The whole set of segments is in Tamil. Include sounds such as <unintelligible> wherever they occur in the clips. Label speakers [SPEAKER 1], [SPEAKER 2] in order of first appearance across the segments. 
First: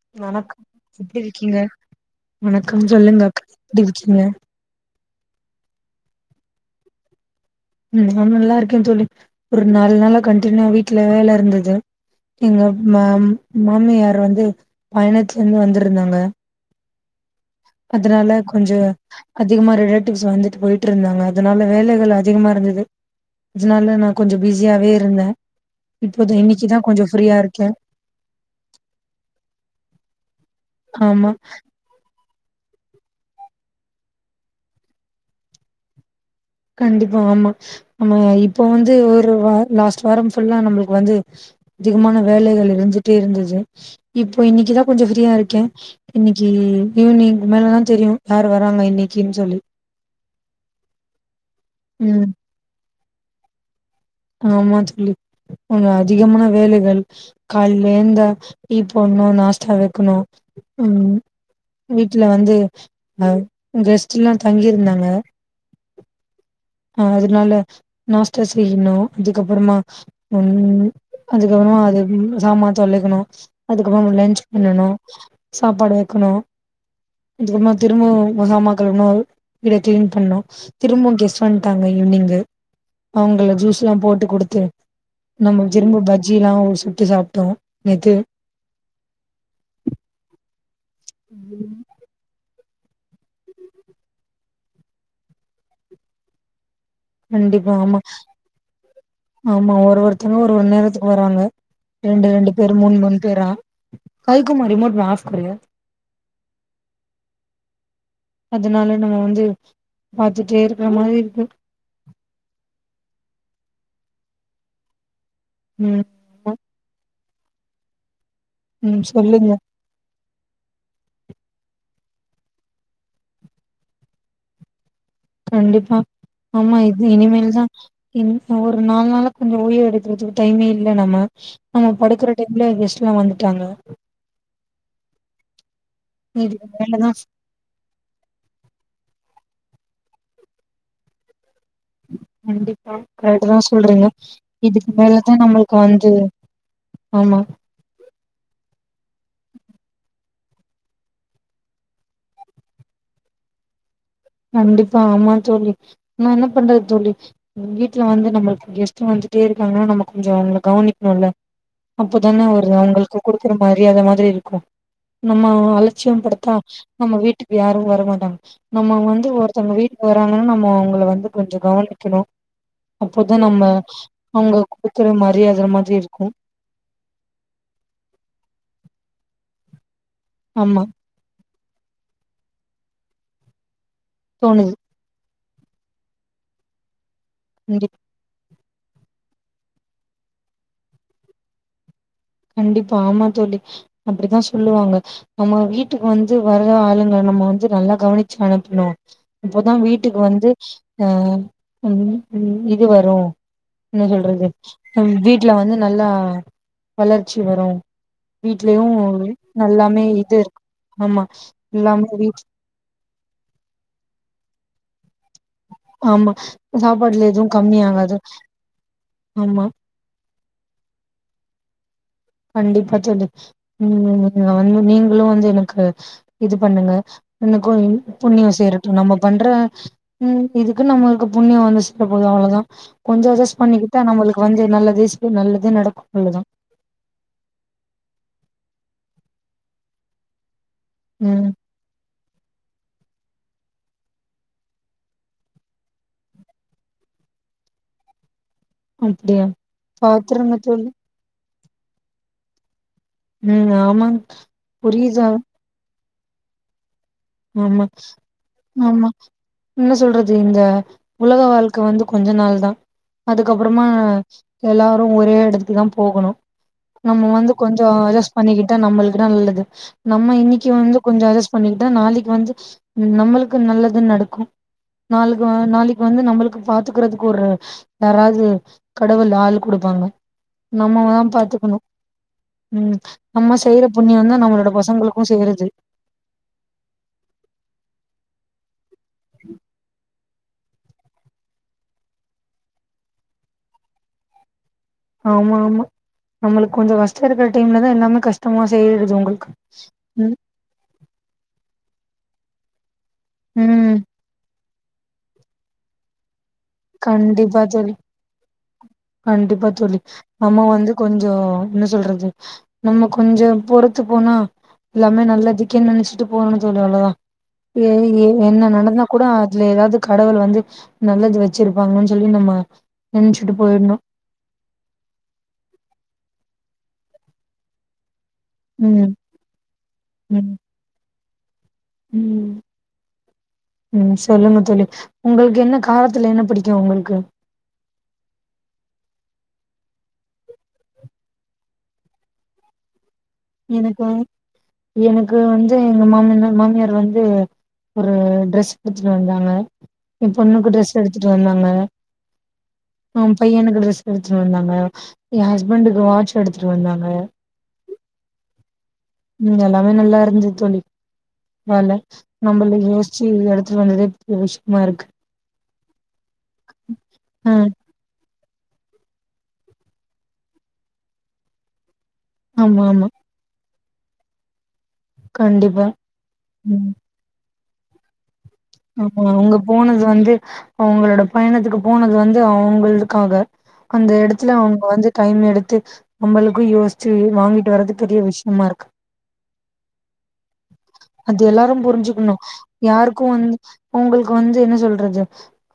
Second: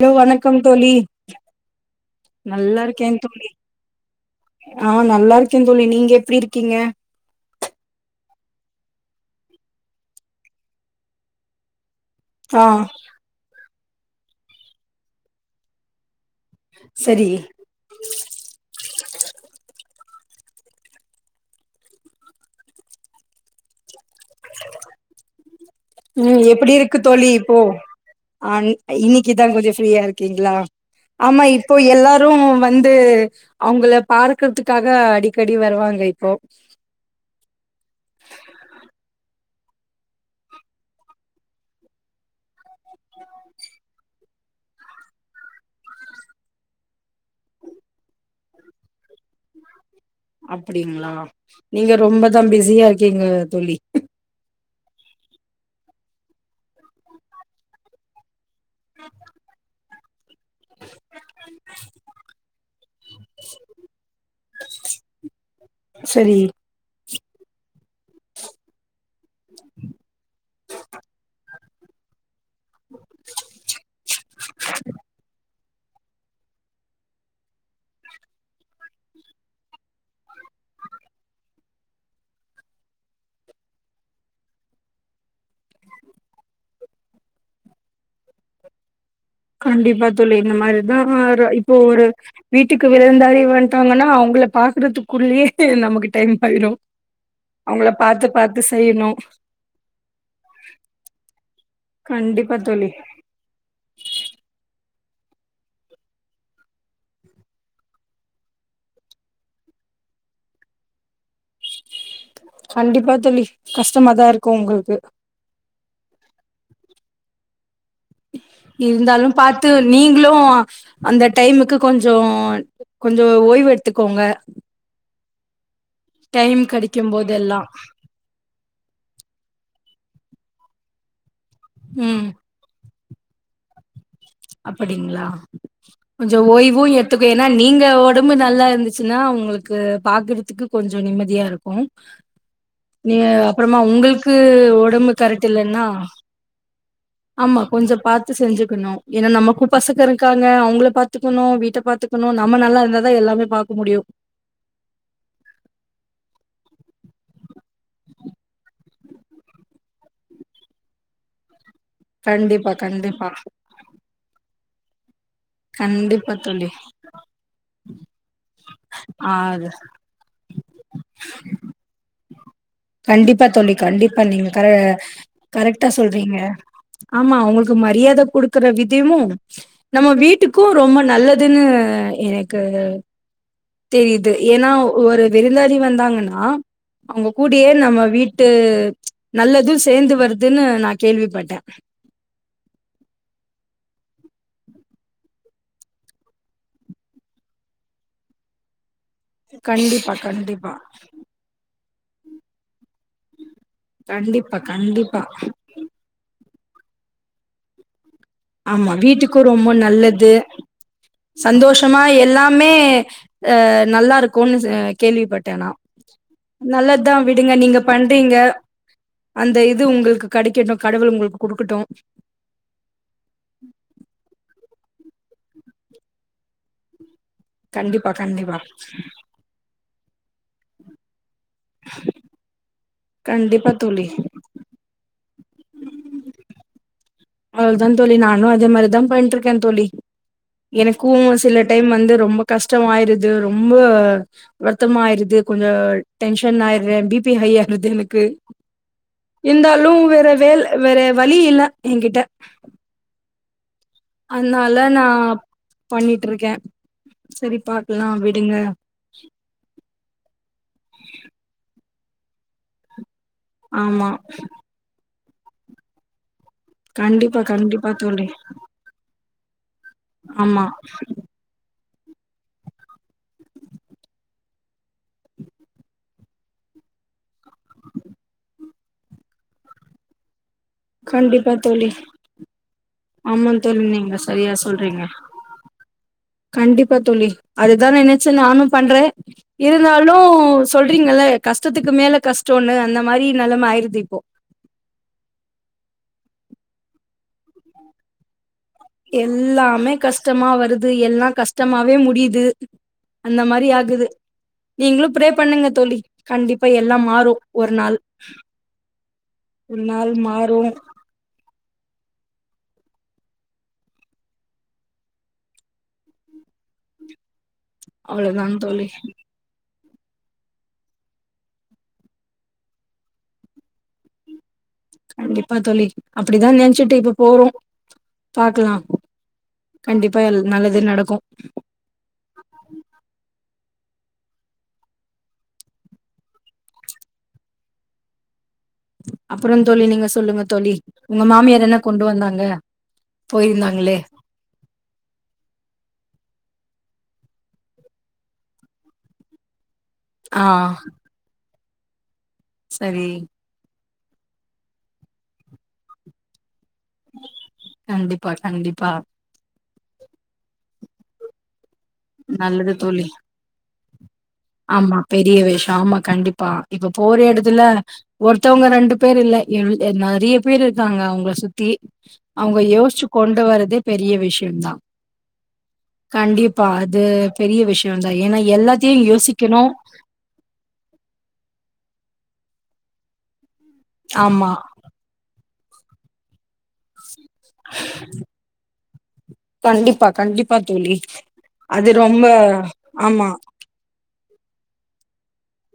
[SPEAKER 1] ஹலோ வணக்கம் தோழி
[SPEAKER 2] எப்டி இருக்கீங்க வணக்கம்
[SPEAKER 1] நல்லா இருக்கே
[SPEAKER 2] சொல்லுங்க அக்கா,
[SPEAKER 1] தோழி
[SPEAKER 2] எப்டி இருக்கீங்க
[SPEAKER 1] ஆ நல்லா இருக்கே தோழி நீங்க எப்படி இருக்கீங்க
[SPEAKER 2] ம் நா நல்லா இருக்க தோழி ஒரு நாலு நாளா கண்டினியூவா வீட்டுல வேல இருந்தது
[SPEAKER 1] ஆ
[SPEAKER 2] எங்க மா மாமியார் வந்து பயணத்துல இருந்து வந்திருந்தாங்க
[SPEAKER 1] சரி
[SPEAKER 2] அதனால கொஞ்ச அதிகமா ரிலேட்டிவ்ஸ் வந்துட்டு போயிட்டுருந்தாங்க அதனால வேலைகள் அதிகமா இருந்தது அதனால நா கொஞ்சோ பிஸியாவே இருந்த
[SPEAKER 1] ம் எப்படி இருக்கு தோழி இப்போ ஆ ன் இன்னிக்குதா கொஞ்ச ஃப்ரீயா இருக்கீங்களா
[SPEAKER 2] ஆமா
[SPEAKER 1] இப்போ எல்லாரு வந்து அவுங்கள பார்கறதுக்காக அடிக்கடி வருவாங்க இப்போ
[SPEAKER 2] கண்டிப்பா ஆமா நம்ம இப்போ வந்து ஒரு வார் லாஸ்ட் வாரம் ஃபுல்லா நம்பளுக்கு வந்து அதிகமான வேலைகள் இருந்துட்டே இருந்தது இப்போ இன்னிக்குதா கொஞ்சோ ஃப்ரீயா இருக்கே இன்னிக்கு ஈவினிங்க்கு மேல தா தெரியு யார் வராங்க இன்னிக்குனு சொல்லி
[SPEAKER 1] அப்டிங்களா நீங்க
[SPEAKER 2] ம்
[SPEAKER 1] ரொம்பதா பிஸியா இருக்கீங்க தோழி
[SPEAKER 2] ஆமா தோழி கொஞ்சோ அதிகமான வேலைகள் கால்ல ஏந்தா டி போட்ணு நாஸ்ட்டா வெக்கணு ம் வீட்ல வந்து அ கெஸ்ட்டுல்லா தங்கிருந்தாங்க
[SPEAKER 1] சரி
[SPEAKER 2] ஆ அதனால நாஸ்ட்டா செய்யணு அதுக்கப்புறமா ஒன் அதுக்கப்புறமா அது சாமான் தொலுகணு அதுக்கப்றமா லன்ச் பண்ணணு சாப்பாடு வெக்கணு அதுக்கப்மா திரும்பவு முசாமாக்கழுவணா விட கிளீன் பண்ணோ திரும்போ கெஸ்ட் வன்ட்டாங்க ஈவனிங்கு அவுங்கள ஜூஸ் லா போட்டு குடுத்து நம்ப சிரும்ப பஜ்ஜில்லா சுட்டு சாப்ட்டோ நேத்து
[SPEAKER 1] கண்டிப்பா தோழி இந்த மாரிதா ஒரு இப்போ
[SPEAKER 2] ம்
[SPEAKER 1] ஒரு வீட்டுக்கு விருந்தாளி வந்ட்டாங்கன்னா அவுங்கள பாக்குறதுக்குள்ளயே நமக்கு டைம் பயிடு
[SPEAKER 2] கண்டிப்பா
[SPEAKER 1] அவுங்கள
[SPEAKER 2] ஆமா
[SPEAKER 1] பாத்து பாத்து செய்யணு
[SPEAKER 2] ஆமா ஒரு ஒருத்தங்க ஒரு ஒரு நேரத்துக்கு வராங்க ரெண்டு ரெண்டு
[SPEAKER 1] கண்டிப்பா
[SPEAKER 2] பேர்
[SPEAKER 1] தோழி
[SPEAKER 2] மூணு மூணு பேரா கைக்குமா ரிமோட்மே ஆஃப் கரீயே அதுனால நம்ம வந்து பாத்துட்டே இருக்கற மாரி இருக்கு
[SPEAKER 1] கண்டிப்பா தோழி கஷ்டமாதா இருக்கு ஒங்களுக்கு
[SPEAKER 2] ம் ஆமா ம்
[SPEAKER 1] இருந்தாலு
[SPEAKER 2] சொல்லுங்க
[SPEAKER 1] பாத்து நீங்ளூ அந்த டைமுக்கு கொஞ்சோ கொஞ்சோ ஓய்வெடுத்துக்கோங்க
[SPEAKER 2] கண்டிப்பா ஆமா இது
[SPEAKER 1] கெடைக்கும்
[SPEAKER 2] இனிமேல்
[SPEAKER 1] போதெல்லா
[SPEAKER 2] தா இன் ஒரு நாலு நாளா கொஞ்சோ ஓய்வு எடுக்கறதுக்கு டைமே இல்ல நம்ம நம்ம
[SPEAKER 1] ம்
[SPEAKER 2] படுக்கற டைம் ல கெஸ்ட்ல்லா வந்துட்டாங்க
[SPEAKER 1] அப்படிங்களா கொஞ்சோ
[SPEAKER 2] இதுக்கு
[SPEAKER 1] ஓய்வு
[SPEAKER 2] மேலதான்
[SPEAKER 1] எத்துக்க ஏனா நீங்க ஒடம்பு நல்லா இருந்துச்சுன்னா உங்களுக்கு பாக்கறதுக்கு கொஞ்சோ நிம்மதியா இருக்கு
[SPEAKER 2] கண்டிப்பா
[SPEAKER 1] நீங்க
[SPEAKER 2] கரெக்ட் தான்
[SPEAKER 1] அப்பறமா
[SPEAKER 2] சொல்றீங்க
[SPEAKER 1] உங்களுக்கு
[SPEAKER 2] இதுக்கு
[SPEAKER 1] ஒடம்பு
[SPEAKER 2] மேலதான்
[SPEAKER 1] கரெட்
[SPEAKER 2] நம்மளுக்கு
[SPEAKER 1] இல்லன்னா
[SPEAKER 2] வந்து
[SPEAKER 1] ஆமா கொஞ்சோ பாத்து செஞ்சுக்கணு ஏனா நமக்கு பசக்க இருக்காங்க அவுங்கள பாத்துக்கணு வீட்ட பாத்துக் கனு நம்ம நல்லா இருந்தாதா எல்லாமே பாக்க முடுயு
[SPEAKER 2] கண்டிப்பா ஆமா தோழி நா என்ன பண்றது தோழி வீட்ல வந்து நம்மளுக்கு கெஸ்ட் வந்துட்டே இருக்காங்கன்னா நம்ம கொஞ்சோ அவங்கள கவனிக்கணுல அப்பதான ஒரு
[SPEAKER 1] கண்டிப்பா
[SPEAKER 2] அவுங்களுக்கு
[SPEAKER 1] கண்டிப்பா
[SPEAKER 2] குடுக்குற மரியாத மாதிரி இருக்கு நம்ம அலட்சியம்
[SPEAKER 1] கண்டிப்பா
[SPEAKER 2] படுத்தா
[SPEAKER 1] தோழி
[SPEAKER 2] நம்ம வீட்டுக்கு யாரு வர மாட்டாங்க நம்ம வந் து
[SPEAKER 1] ஆ அது
[SPEAKER 2] ஒருத்தவங்க வீட்டுக்கு வராங்கன்னா நம்ம அவங்கள வந்து கொஞ்சோ கவனிக்கணு
[SPEAKER 1] கண்டிப்பா தோழி கண்டிப்பா நீங்க கர
[SPEAKER 2] குடுக்குற மரியாத
[SPEAKER 1] கரெட்டா
[SPEAKER 2] மாதிரி இருக்கு
[SPEAKER 1] சொல்றீங்க ஆமா அவுங்களுக்கு மரியாத குடுக்குற விதிமு நம்ம வீட்டுக்கு
[SPEAKER 2] ஆமா
[SPEAKER 1] ரொம்ப நல்ல துன்னு எனக்கு தெரிது ஏனா
[SPEAKER 2] தோணுது
[SPEAKER 1] ஒரு விருந்தாளி வந்தாங்கன்னா அவுங்க கூடயே
[SPEAKER 2] கண்டிப்
[SPEAKER 1] நம்ம வீட் டு நல்லது சேந்து வருதுனு நா கேள்விபட்டே
[SPEAKER 2] கண்டிப்பா ஆமா தோழி அப்டிதா சொல்லுவாங்க நம்ம வீட்டுக்கு வந்து வர்ற ஆளுங்கள நம்ம வந்து நல்லா கவனிச்சு அனுப்பனு அப்பதா
[SPEAKER 1] கண்டிப்பா
[SPEAKER 2] வீட்டுக்கு வந்து
[SPEAKER 1] கண்டிப்பா
[SPEAKER 2] அ ம் ம் இது வரு என்ன சொல்றது
[SPEAKER 1] கண்டிப்பா
[SPEAKER 2] ம்
[SPEAKER 1] கண்டிப்பா
[SPEAKER 2] வீட்ல வந்து நல்லா வளர்ச்சி வரு வீட்லயு
[SPEAKER 1] ஆமா வீட்டுக்கு ரொம்ப
[SPEAKER 2] நல்லாமே
[SPEAKER 1] நல்லது
[SPEAKER 2] இது ஆமா எல்லாமே வீட்
[SPEAKER 1] மே அ நல்லாருக்குனு ச கேள்விப்பட் டேனா
[SPEAKER 2] ஆமா
[SPEAKER 1] நல்லதுதா
[SPEAKER 2] சாப்பாடுல எதுவு
[SPEAKER 1] விடுங்க நீங்க
[SPEAKER 2] கம்மி ஆகாது
[SPEAKER 1] பண்றீங்க அந்த
[SPEAKER 2] ஆமா
[SPEAKER 1] இது உங்களுக்கு கெடைக்கட்டு கடவுள் உங்களுக்கு குடுக்கட்டு
[SPEAKER 2] கண்டிப்பா தோழி ம் நானு நீங்களு வந்து எனக்கு இது பண்ணுங்க எனக்கு
[SPEAKER 1] கண்டிப்பா
[SPEAKER 2] புண்ணியோ
[SPEAKER 1] கண்டிப்பா
[SPEAKER 2] சேரட்டு நம பண்ற ம் இதுக்கு நம்மளுக்கு புண்ணியோ வந்து சேர போது அவ்ளோதா கொஞ்சோ அஜஸ்ட்
[SPEAKER 1] கண்டிப்பா தோழி
[SPEAKER 2] பண்ணிக்கிட்ட நம்மளுக்கு வந்து நல்லதீஸ்கு நல்லதே நடக்கு அவ்ளோதா
[SPEAKER 1] அவ்ளோதா தோழி நானு அதே மாரி தா பண்ட்டு இருக்கே தோழி எனக்கு
[SPEAKER 2] ம்
[SPEAKER 1] சில டைம் வந்து ரொம்ப கஷ்டமாயிருது ரொம்ப வருத்தமா ஆயிருது கொஞ்ச டென்ஷன் ஆயறே பி பி ஹை ஆயிருது எனக்கு
[SPEAKER 2] அப்டியா
[SPEAKER 1] இருந்தாலு வேற
[SPEAKER 2] பாத்துருங்க
[SPEAKER 1] வேல
[SPEAKER 2] தோழி
[SPEAKER 1] வேற வழி இல்ல என்கிட்ட
[SPEAKER 2] ம் ஆமாங்
[SPEAKER 1] அதுனால நா
[SPEAKER 2] புரியுது
[SPEAKER 1] பண்ணிட்ருக்கே செரி
[SPEAKER 2] ஆமா
[SPEAKER 1] பாக்கலா விடுங்க
[SPEAKER 2] ஆமா என்ன சொல்றது இந்த உலக வாழ்க்க வந்து கொஞ்ச நாள் தா அதுக்கப்பறமா
[SPEAKER 1] ஆமா
[SPEAKER 2] எல்லாரு ஒரே எடத்துக்கு தா போகணு நம்ம
[SPEAKER 1] கண்டிப்பா
[SPEAKER 2] வந்து கொஞ்சோ
[SPEAKER 1] கண்டிப்பா தோழி
[SPEAKER 2] அஜஸ்ட் பண்ணிகி த்தா நம்மளுக்கு நல்லது நம்ம
[SPEAKER 1] ஆமா
[SPEAKER 2] இன்னைக்கி வந்து கொஞ்சோ அஜஸ்ட் பண்ணிக்கிட்ட நாளைக் வந்து நம்மளுக்கு நல்லது நடக்கு நாளுக்குவ நாளைக் வந்து நம்மளுக்கு பாத்துக்கறதுக்கு ஒரு யாராவது கடவுள் ஆள் குடுப்பாங்க நம்மதா
[SPEAKER 1] கண்டிப்பா
[SPEAKER 2] பாத்துக்கணு
[SPEAKER 1] தோழி
[SPEAKER 2] ம்
[SPEAKER 1] ஆமா
[SPEAKER 2] நம்ம
[SPEAKER 1] தோழி
[SPEAKER 2] செய்யிற
[SPEAKER 1] நீங்க
[SPEAKER 2] புண்ணியோ தா
[SPEAKER 1] சரியா
[SPEAKER 2] நம்மளோட
[SPEAKER 1] சொல்றீங்க
[SPEAKER 2] பசங்களுக்கு சேருது
[SPEAKER 1] கண்டிப்பா தோழி அதுதா நெனச்சு நானு பண்றே இருந்தாலு சொல்றீங்கல்ல கஷ்டத்துக்கு மேல கஷ்டோன்னு அந்த மாரி நெலம ஆயிருது இப்போ
[SPEAKER 2] ஆமா ஆமா நம்மளுக்கு கொஞ்சோ கஷ்டோ இருக்கற டைம்ல தா எல்லாமே கஷ்ட த்தம்மா செய்ற
[SPEAKER 1] எல்லாமே கஷ்டமா வருது எல்லா கஷ் டமாவே முடியுது அந்த மாரி
[SPEAKER 2] ம்
[SPEAKER 1] ஆகுது நீங்களு ப்ரே பண்ணுங்க தோழி கண்டிப்பா எல்லாம் மாறு
[SPEAKER 2] கண்டிப்பா
[SPEAKER 1] ஒரு
[SPEAKER 2] தோழி
[SPEAKER 1] நாள்
[SPEAKER 2] கண்டிப்பா
[SPEAKER 1] ஒரு
[SPEAKER 2] தோழி
[SPEAKER 1] நாள் மாறு
[SPEAKER 2] நம்ம வந்து கொஞ்சோ என்ன சொல்றது நம்ம கொஞ்சோ பொறுத்து போனா எல்லாமே நல்லதுக்கேன்னு நெனைச்சிட்டு போகணு தோழி அவ்ளோதா ஏ எ
[SPEAKER 1] அவ்ளோதா
[SPEAKER 2] என்ன
[SPEAKER 1] தோழி.
[SPEAKER 2] நடந்த கூட அதுல ஏதாவது கடவுள் வந்து நல்லது வச் வச்சிருப்பாங்கன்னு சொல்லி நம்ம நெனைச்சுட்டு போயிர்ணு
[SPEAKER 1] கண்டிப்பா தோழி அப்படிதா நெனச்சிட்டு இப்ப போறோ பாக்கலா
[SPEAKER 2] ம்
[SPEAKER 1] கண்டிப்பா
[SPEAKER 2] ம்
[SPEAKER 1] நல்லதே நடக்கு
[SPEAKER 2] ம் ம் சொல்லுங்க தோழி உங்களுக்கு என்ன காரத்துல என்ன புடிக்கு உங்களுக்கு
[SPEAKER 1] அப்புறோ தோழி நீங்க சொல்லுங்க தோழி உங்க மாமியார் என்ன கொண்டு வந்தாங்க போயிருந்தாங்களே?
[SPEAKER 2] எனக்கு வந் எனக்கு வந்து எங்க மாம்மன்னா மாமியார் வந்து ஒரு ட்ரெஸ் எடுத்துட்டு வந்தாங்க எ
[SPEAKER 1] ஆ
[SPEAKER 2] பொண்ணுக்கு ட்ரெஸ் எடுத்துட்டு வந்தாங்க
[SPEAKER 1] சரி
[SPEAKER 2] ஆ பையனுக்கு டிரெஸ் எடுத்துட்டு வந்தாங்க எ ஹஸ்பண்டுக்கு வாட்ச் எடுத்துட்டு வந்தாங்க
[SPEAKER 1] கண்டிப்பா கண்டிப்பா
[SPEAKER 2] ம் எல்லாமே நல்லாருந்தது தோழி வேல
[SPEAKER 1] நல்லது
[SPEAKER 2] நம்மளு
[SPEAKER 1] தோழி.
[SPEAKER 2] யோசிச்சு எடுத்துட்டு வந்ததே பெரிய விஷயமா
[SPEAKER 1] ஆமா
[SPEAKER 2] இருக்கு
[SPEAKER 1] பெரிய விஷயோ ஆமா கண்டிப்பா இப்ப போற
[SPEAKER 2] ஆ
[SPEAKER 1] எடத்துல ஒருத்தவங்க ரெண்டு பேர் இல்ல எ நறைய பேர் இருக்காங்க அவங்கள சுத்தி அவுங்க
[SPEAKER 2] ஆமா
[SPEAKER 1] யோசிச்சு
[SPEAKER 2] ஆமா
[SPEAKER 1] கொண்டு வரதே பெரிய விஷ்யோ தா
[SPEAKER 2] கண்டிப்பா
[SPEAKER 1] கண்டிப்பா
[SPEAKER 2] ம்
[SPEAKER 1] அது பெரிய விஷ்யோ தா ஏன்னா எல்லாத்தையு
[SPEAKER 2] ஆமா
[SPEAKER 1] யோசி
[SPEAKER 2] அவங்க போனது வந்து அவங்களோட பயணத்துக்கு போனது வந்து அவுங்களுக்காக அந்த
[SPEAKER 1] ஆமா.
[SPEAKER 2] எடத்துல அவங்க வந்து டைம் எடுத்து நம்மளுக்கு யோசி ஆக்சுவலி வாங்கிட்டு வர்றது பெரிய விஷயமாருக்கு
[SPEAKER 1] கண்டிப்பா கண்டிப்பா தோழி.
[SPEAKER 2] அது எல்லாரு புரிஞ்சுக்கணு யாருக்கு
[SPEAKER 1] ஆமா
[SPEAKER 2] வந்து உங்களுக்கு வந்து என்ன சொல்றது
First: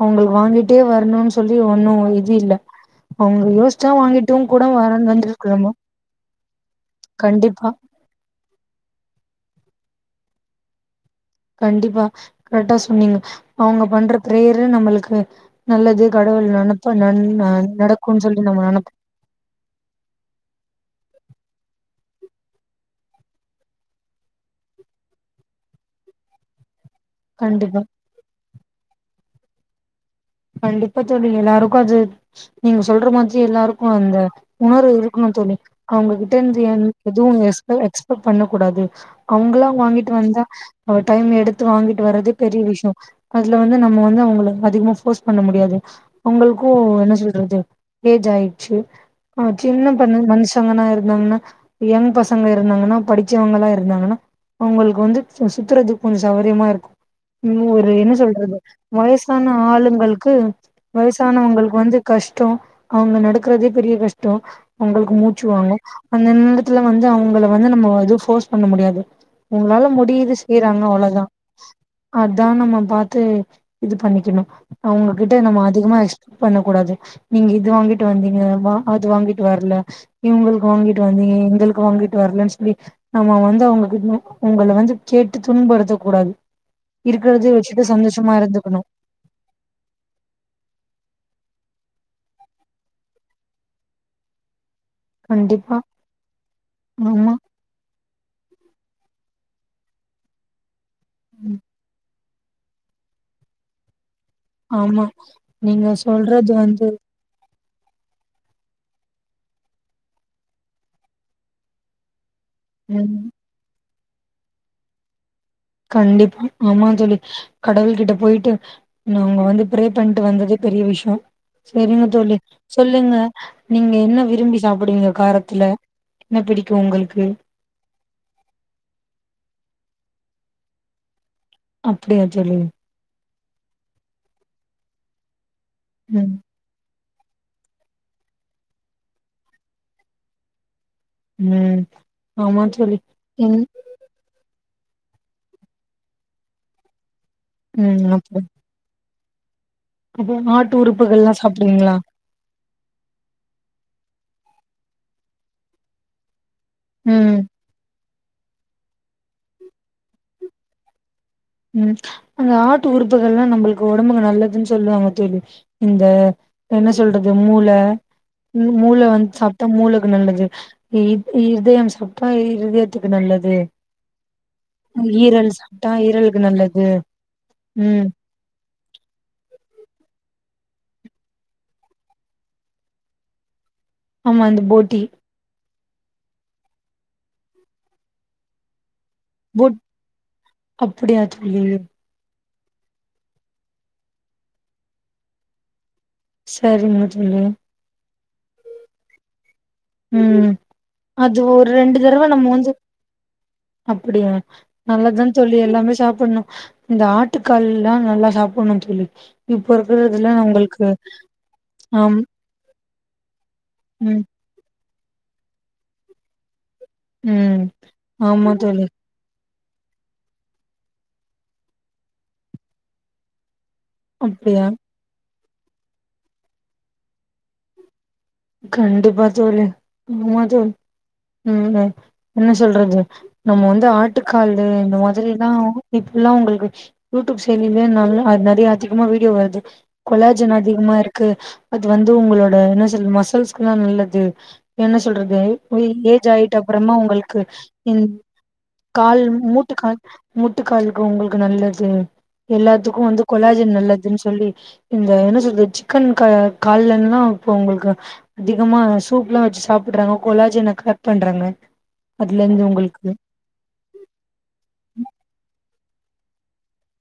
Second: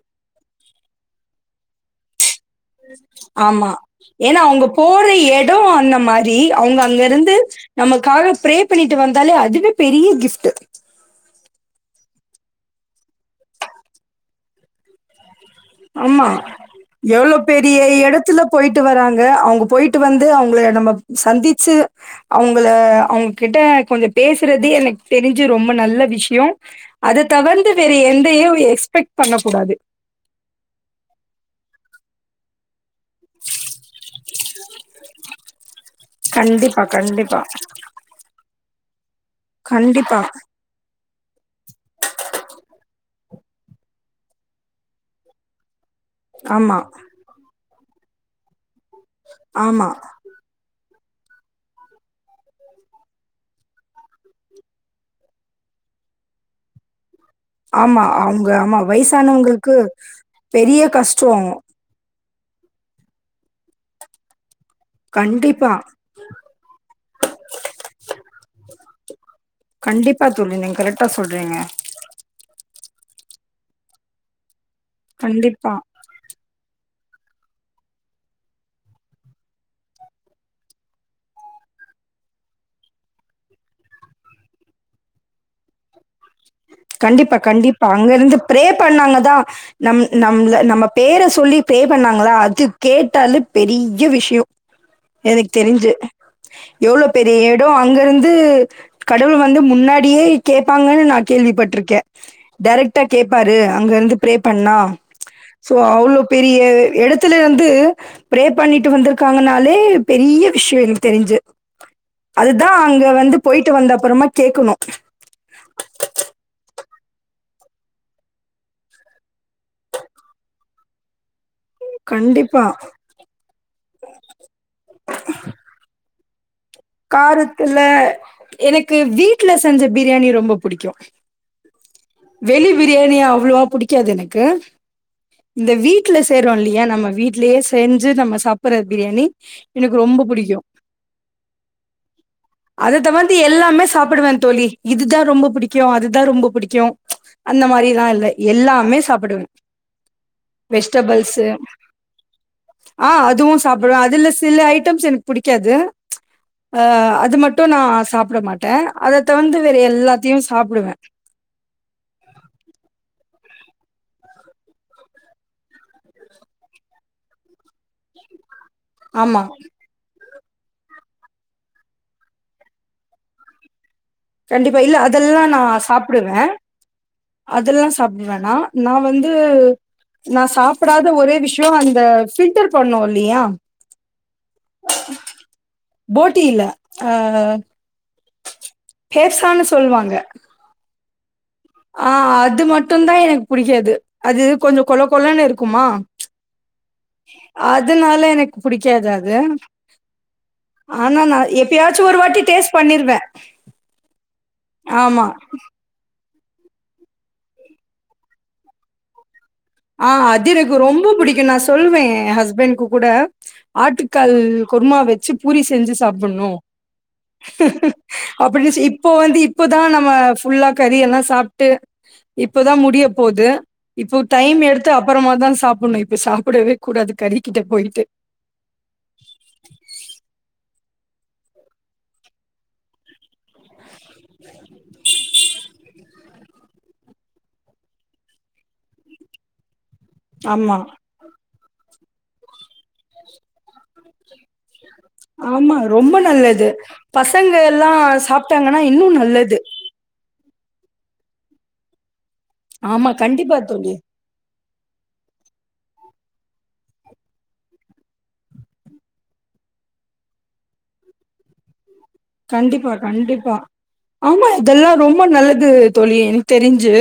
[SPEAKER 2] அவங்களுக்கு வாங்கிட்டே வரணுன் சொல்லி ஒண்ணு இது இல்ல அவங்க
[SPEAKER 1] ஆமா
[SPEAKER 2] யோசிச்சா
[SPEAKER 1] ஏனா
[SPEAKER 2] வாங்கிட்டும் கூட
[SPEAKER 1] அவுங்க
[SPEAKER 2] வர
[SPEAKER 1] போற எடோ
[SPEAKER 2] வந்திருக்கலாமா
[SPEAKER 1] அந்த மா ரி அவங்க அங்கருந்து
[SPEAKER 2] கண்டிப்பா
[SPEAKER 1] நமக்காக ப்ரே பண்ணிட்டு வந்தாலே அதுவே பெரிய கிஃப்ட்டு
[SPEAKER 2] கண்டிப்பா கரெக்டா சொன்னீங்க அவங்க பண்ற ப்ரேயரு நம்மளுக்கு நல்லது
[SPEAKER 1] ஆமா.
[SPEAKER 2] கடவுள் நனப்ப நன்னா நடக்குன் சொல்லி நம்ம நெனப்போ
[SPEAKER 1] தா அவங்க போயிட்டு வந்து அவங்கள நம்ம சந்திச்சு அவங்கள அவங்க கிட்ட கொஞ்சோ பேசுறதே எனக் தெரிஞ்சு ரொம்ப நல்ல விஷ்யோ அத தவர்ந்து
[SPEAKER 2] கண்டிப்பா
[SPEAKER 1] வேற எந்தயையு எக்ஸ்பெக்ட் பண்ண கூடாது
[SPEAKER 2] கண்டிப்பா தோழி எல்லாருக்கு அது நீங்க சொல்ற மாதி ரி எல்லாருக்கு அந்த உணர்வு இருக்கணு தோழி அவுங்ககிட்டர்ந்து
[SPEAKER 1] கண்டிப்பா,
[SPEAKER 2] என் எதுவு
[SPEAKER 1] கண்டிப்பா.
[SPEAKER 2] எஸ் ஓவர் எக்ஸ்பெக்ட் பண்ண கூடாது அவுங்ளா வாங்கிட்டு
[SPEAKER 1] கண்டிப்பா.
[SPEAKER 2] வந்தா அவ்ள் டைம் எடுத்து வாங்கிட்டு வரதே பெரிய விஷ்யோ அதுல வந்து நம்ம வந்து அவுங்கள அதிகமா ஃபோர்ஸ் பண்ண முடியாது அவுங்கள்க்கு
[SPEAKER 1] ஆமா,
[SPEAKER 2] என்ன சொல்றது ஏஜ் ஆய் ச்சு அ சின்ன
[SPEAKER 1] ஆமா,
[SPEAKER 2] பொண்ணு நெனச்சி <unintelligible> இருந்தாங்கன்னா யங் பசங்க இருந்தாங்கன்னா படிச்சவங்கலா இருந்தாங்கன்னா அவுங்கள்க் வந்து ச சுத்துறதுக் கொஞ் சௌரியமா இருக்கு ம் ஒரு
[SPEAKER 1] ஆமா.
[SPEAKER 2] என்ன
[SPEAKER 1] அவங்க
[SPEAKER 2] சொல்றது
[SPEAKER 1] ஆமா
[SPEAKER 2] வயசான
[SPEAKER 1] வயசானவங்களுக்கு
[SPEAKER 2] ஆளுங்கள்க்கு
[SPEAKER 1] பெரிய கஷ்டம்.
[SPEAKER 2] வயசானவங்கள் க்கு வந்து கஷ்டோ அவுங்க நடக்கறதே பெரிய கஷ்டோ அவுங்கள்க்கு
[SPEAKER 1] கண்டிப்பா,
[SPEAKER 2] மூச்சுவாங்கு அந்த நேரத்துல வந்து அவுங்கள வந்து நம்ம எது ஃபோர்ஸ் பண்ண முடியாது அவுங்களால
[SPEAKER 1] கண்டிப்பா
[SPEAKER 2] முடியிது
[SPEAKER 1] தோழி. நீங்க
[SPEAKER 2] செய்யறாங்க
[SPEAKER 1] கரெக்ட்டா
[SPEAKER 2] அவ்ளோதா
[SPEAKER 1] சொல்றீங்க.
[SPEAKER 2] அதா நம்ம பாத்து இது பண்ணிக்கணு அவுங்ககிட்ட நம்ம
[SPEAKER 1] கண்டிப்பா.
[SPEAKER 2] அதிகமா எக்ஸ் பண்ண கூடாது நீங்க இது வாங்கிட்டு வந்தீங்க வ அது வாங்கிட்டு வர்ல இவுங்கள்க் வாங்கிட்டு வந்தீங்க எங்கள்க் வாங்கிட்டு வர்லன் சொல்லி நம்ம வந்து அவுங்ளுக் இன்னு உங்கள வந்து கேட்டு துன்புறுத்த கூடாது
[SPEAKER 1] கண்டிப்பா
[SPEAKER 2] இருக்கிறதே வச்சுட்டு
[SPEAKER 1] கண்டிப்பா
[SPEAKER 2] சந்தோஷமா
[SPEAKER 1] அங்கருந்து பிரே
[SPEAKER 2] இருந்துக்கணு
[SPEAKER 1] பண்ணாங்க தா நம் நம்ள நம்ம பேர சொல்லி ப்ரே பண்ணாங்களா அது கேட்டாலே பெரிய விஷ்யோ எனக்
[SPEAKER 2] கண்டிப்பா
[SPEAKER 1] தெரிஞ்சு எவ்ளோ
[SPEAKER 2] ஆமா
[SPEAKER 1] பெரிய எ டோ அங்கருந்து கடவுள் வந்து முன்னாடியே கேப்பாங்கன்னு நா கேள்விப்பட்ருக்கே டைரக்டா கேப்பாரு அங்கருந்து பிரே பண்ணா
[SPEAKER 2] ஆமா
[SPEAKER 1] சோ
[SPEAKER 2] நீங்க
[SPEAKER 1] அவ்ளோ
[SPEAKER 2] சொல்றது
[SPEAKER 1] பெரிய
[SPEAKER 2] வந்து
[SPEAKER 1] எடத் துலருந்து பிரே பண்ணிட்டு வந்திருக்காங்கனாலே பெரிய விஷ்யோ எனக் தெரிஞ்சு அதுதா அங்க
[SPEAKER 2] ம்
[SPEAKER 1] வந்து போய்ட்டு வந்த அப்பறமா கேக்கணு
[SPEAKER 2] கண்டிப்பா ஆமா தோழி கடவுள் கிட்ட போய்ட்டு ந அவுங்க வந்து ப்ரே பண்ட்டு வந்ததே பெரிய விஷ்யோ செரிங்க தோழி
[SPEAKER 1] கண்டிப்பா.
[SPEAKER 2] சொல்லுங்க நீங்க என்ன விரும்பி சாப்புடுவீங்க காரத்துல என்ன பிடிக்கு உங்கள்க்கு
[SPEAKER 1] குல்ல எனக்கு வீட்ல செஞ்ச பிரியாணி ரொம்ப புடிக்கு
[SPEAKER 2] அப்டியா தோழி
[SPEAKER 1] வெளி பிரியாணி அவ்ளோவா புடிக்காது எனக்கு இந்த வீட்ல
[SPEAKER 2] ம்
[SPEAKER 1] செய்றோ இல்லியா நம்ம வீட்லயே செஞ்சு நம்ம சாப்பட்ற பிரியாணி எனக்கு ரொம்ப புடிக்கு
[SPEAKER 2] ம் ஆமா தோழி
[SPEAKER 1] அது தவந்த்து
[SPEAKER 2] ம்
[SPEAKER 1] எல்லாமே சாப்புடுவே தோழி இதுதா ரொம்ப புடிக்கு அதுதா ரொம்ப புடிக்கு அந்த மாரில்லா
[SPEAKER 2] ம்
[SPEAKER 1] இல்ல எல்லாமே சாப்புடுவே
[SPEAKER 2] அப்போ ஆட்டு உறுப்புகள்லா
[SPEAKER 1] வெஜிடபிள்ஸு
[SPEAKER 2] சாப்டுவீங்ளா
[SPEAKER 1] ஆ அதுவு சாப்டுவே அதுல சில ஐட்டம்ஸ் எனக் புடிக்காது அ அது
[SPEAKER 2] ம்
[SPEAKER 1] மட்டு நா சாப்பிட மாட்டே அத தவந்து வேற எல்லாத்தையு சாப்புடுவே
[SPEAKER 2] ம் அந்த ஆட்டு உறுப்புகள்லா நம்மள்க்கு ஒடம்புக்கு நல்லதுன் சொல்வாங்க தோழி இந்த என்ன சொல்றது மூள ம் மூள வந்
[SPEAKER 1] ஆமா
[SPEAKER 2] சாப்ட்டா மூளக்கு நல்லது இ இத் இதயம் சாப்ட்டா இ இருதயத்துக்கு நல்லது
[SPEAKER 1] கண்டிப்பா இல்ல அதெல்லா
[SPEAKER 2] ஈரல்
[SPEAKER 1] நா
[SPEAKER 2] சாப்ட்டா ஈரலுக்கு
[SPEAKER 1] சாப்புடுவே
[SPEAKER 2] நல்லது
[SPEAKER 1] அதெல்லா
[SPEAKER 2] ம்
[SPEAKER 1] சாப்புட் வே நா நா வந்து நா சாப்படாத ஒரே விஷ்யோ அந்த ஃபில்டர் பண்ணுவோல்லியா
[SPEAKER 2] ஆமா அந்த போட்டி
[SPEAKER 1] போட்டி இல்ல ஆ கேசான்னு
[SPEAKER 2] போட்
[SPEAKER 1] சொல்வாங்க
[SPEAKER 2] அப்டியா தோழி
[SPEAKER 1] ஆ அது மட்டு தா எனக்கு புடிக்காது அது கொஞ்ச கொழ கொழன்னு இருக்குமா
[SPEAKER 2] சரிங்க தோழி
[SPEAKER 1] அதனால எனக்கு புடிக்காது அது
[SPEAKER 2] ம்
[SPEAKER 1] ஆனா நா
[SPEAKER 2] அது ரெண்டு
[SPEAKER 1] எப்பயாச்சு ஒரு
[SPEAKER 2] தடவ
[SPEAKER 1] வாட்டி
[SPEAKER 2] நம்ம வந்து
[SPEAKER 1] டேஸ்ட் பண்ணிருவே
[SPEAKER 2] அப்டியா நல்லதுதா
[SPEAKER 1] ஆமா
[SPEAKER 2] தோழி எல்லாமே சாப்புணு இந்த ஆட்டுக்கால்லா நல்லா சாப்டணு தோழி இப்போ
[SPEAKER 1] ஆ
[SPEAKER 2] இருக்கறதுல
[SPEAKER 1] அதிரெகு
[SPEAKER 2] உங்களுக்கு
[SPEAKER 1] ரொம்ப புடிக்கு நா சொல்வே
[SPEAKER 2] ஆம்
[SPEAKER 1] ஹஸ்பண்ட் கு கூட
[SPEAKER 2] ம்
[SPEAKER 1] ஆட்டுக்கால் குருமா வச்சு பூரி செஞ்சு சாப்புட்ணு
[SPEAKER 2] ம் ஆமா
[SPEAKER 1] அப்டிச் இப்
[SPEAKER 2] தோழி
[SPEAKER 1] இப்போ வந்து இப்பதா நம்ம ஃபுல்லா கறி எல்லா சாப்ட்டு இப்போதா முடிய போது இ டைம்
[SPEAKER 2] அப்டியா
[SPEAKER 1] எடுத்து அப்பறமா தா சாப்புணு இப்டி சாப்புடவே கூடாது கறிக்கிட்ட போயிட்டு
[SPEAKER 2] கண்டிப்பா தோழி ஆமா தோழி ம் என்ன சொல்றது நம்ம வந்து ஆட்டுக்காலு இந்த மாதிரில்லா கி எல்லா உங்களுக்கு யூ டூப் செயலிலயே நல்ல நெறைய அதிகமா வீடியோ வருது கொலாஜன்
[SPEAKER 1] ஆமா
[SPEAKER 2] அதிகமா இருக்கு அது வந்து உங்களோட என்ன சொல்ற மஸ்ல்ஸ்குல்லா நல்லது என்ன சொல்றது
[SPEAKER 1] ஆமா
[SPEAKER 2] எ
[SPEAKER 1] ரொம்ப
[SPEAKER 2] ஏஜ் ஆயிட்டு
[SPEAKER 1] நல்லது
[SPEAKER 2] அப்புறமா உங்களுக்கு
[SPEAKER 1] பசங்க எல்லா
[SPEAKER 2] ம்
[SPEAKER 1] சாப்ட்டாங்கன்னா இன்னு
[SPEAKER 2] கால்
[SPEAKER 1] நல்லது
[SPEAKER 2] முட் டுக்கால் முட்டுக்காலுக்கு உங்களுக்கு நல்லது எல்லாத்துக்கு
[SPEAKER 1] ஆமா
[SPEAKER 2] வந்து
[SPEAKER 1] கண்டிப்பா
[SPEAKER 2] கொலாஜன்
[SPEAKER 1] தோழி
[SPEAKER 2] நல்லதுன் ச் சொல்லி இந்த என்ன சொல்றது சிக்கன் கா கால்லன்னா இப்போ உங்களுக்கு அதிகமா சூப்லா வெச்சு சாப்புடுறாங்க கொலாஜன கர்ட் பண்றாங்க அதுல இருந்து
[SPEAKER 1] கண்டிப்பா
[SPEAKER 2] உங்களுக்கு
[SPEAKER 1] கண்டிப்பா ஆமா இதெல்லா ரொம்ப நல்லது தோழி எனக்கு தெரிஞ்சு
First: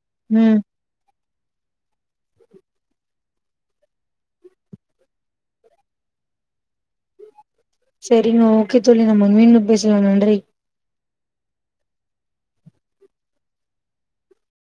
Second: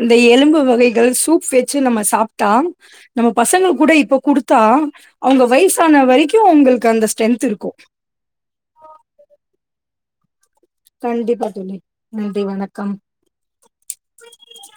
[SPEAKER 1] அந்த
[SPEAKER 2] ம்
[SPEAKER 1] எலும்பு வகைகள் சூப் வெச்சு நம்ம சாப்ட்டா நம்ம பசங்களு கூட இப்ப குடுத்தா அவங்க வயசான வரைக்கு உங்களுக்கு அந்த ஸ்ட்ரென்த் இருக்கு
[SPEAKER 2] செரிங்க ஓகே தோழி நம்ம மீண்டு பேசலா நன்றி
[SPEAKER 1] கண்டிப்பா தோழி நன்றி வணக்கம்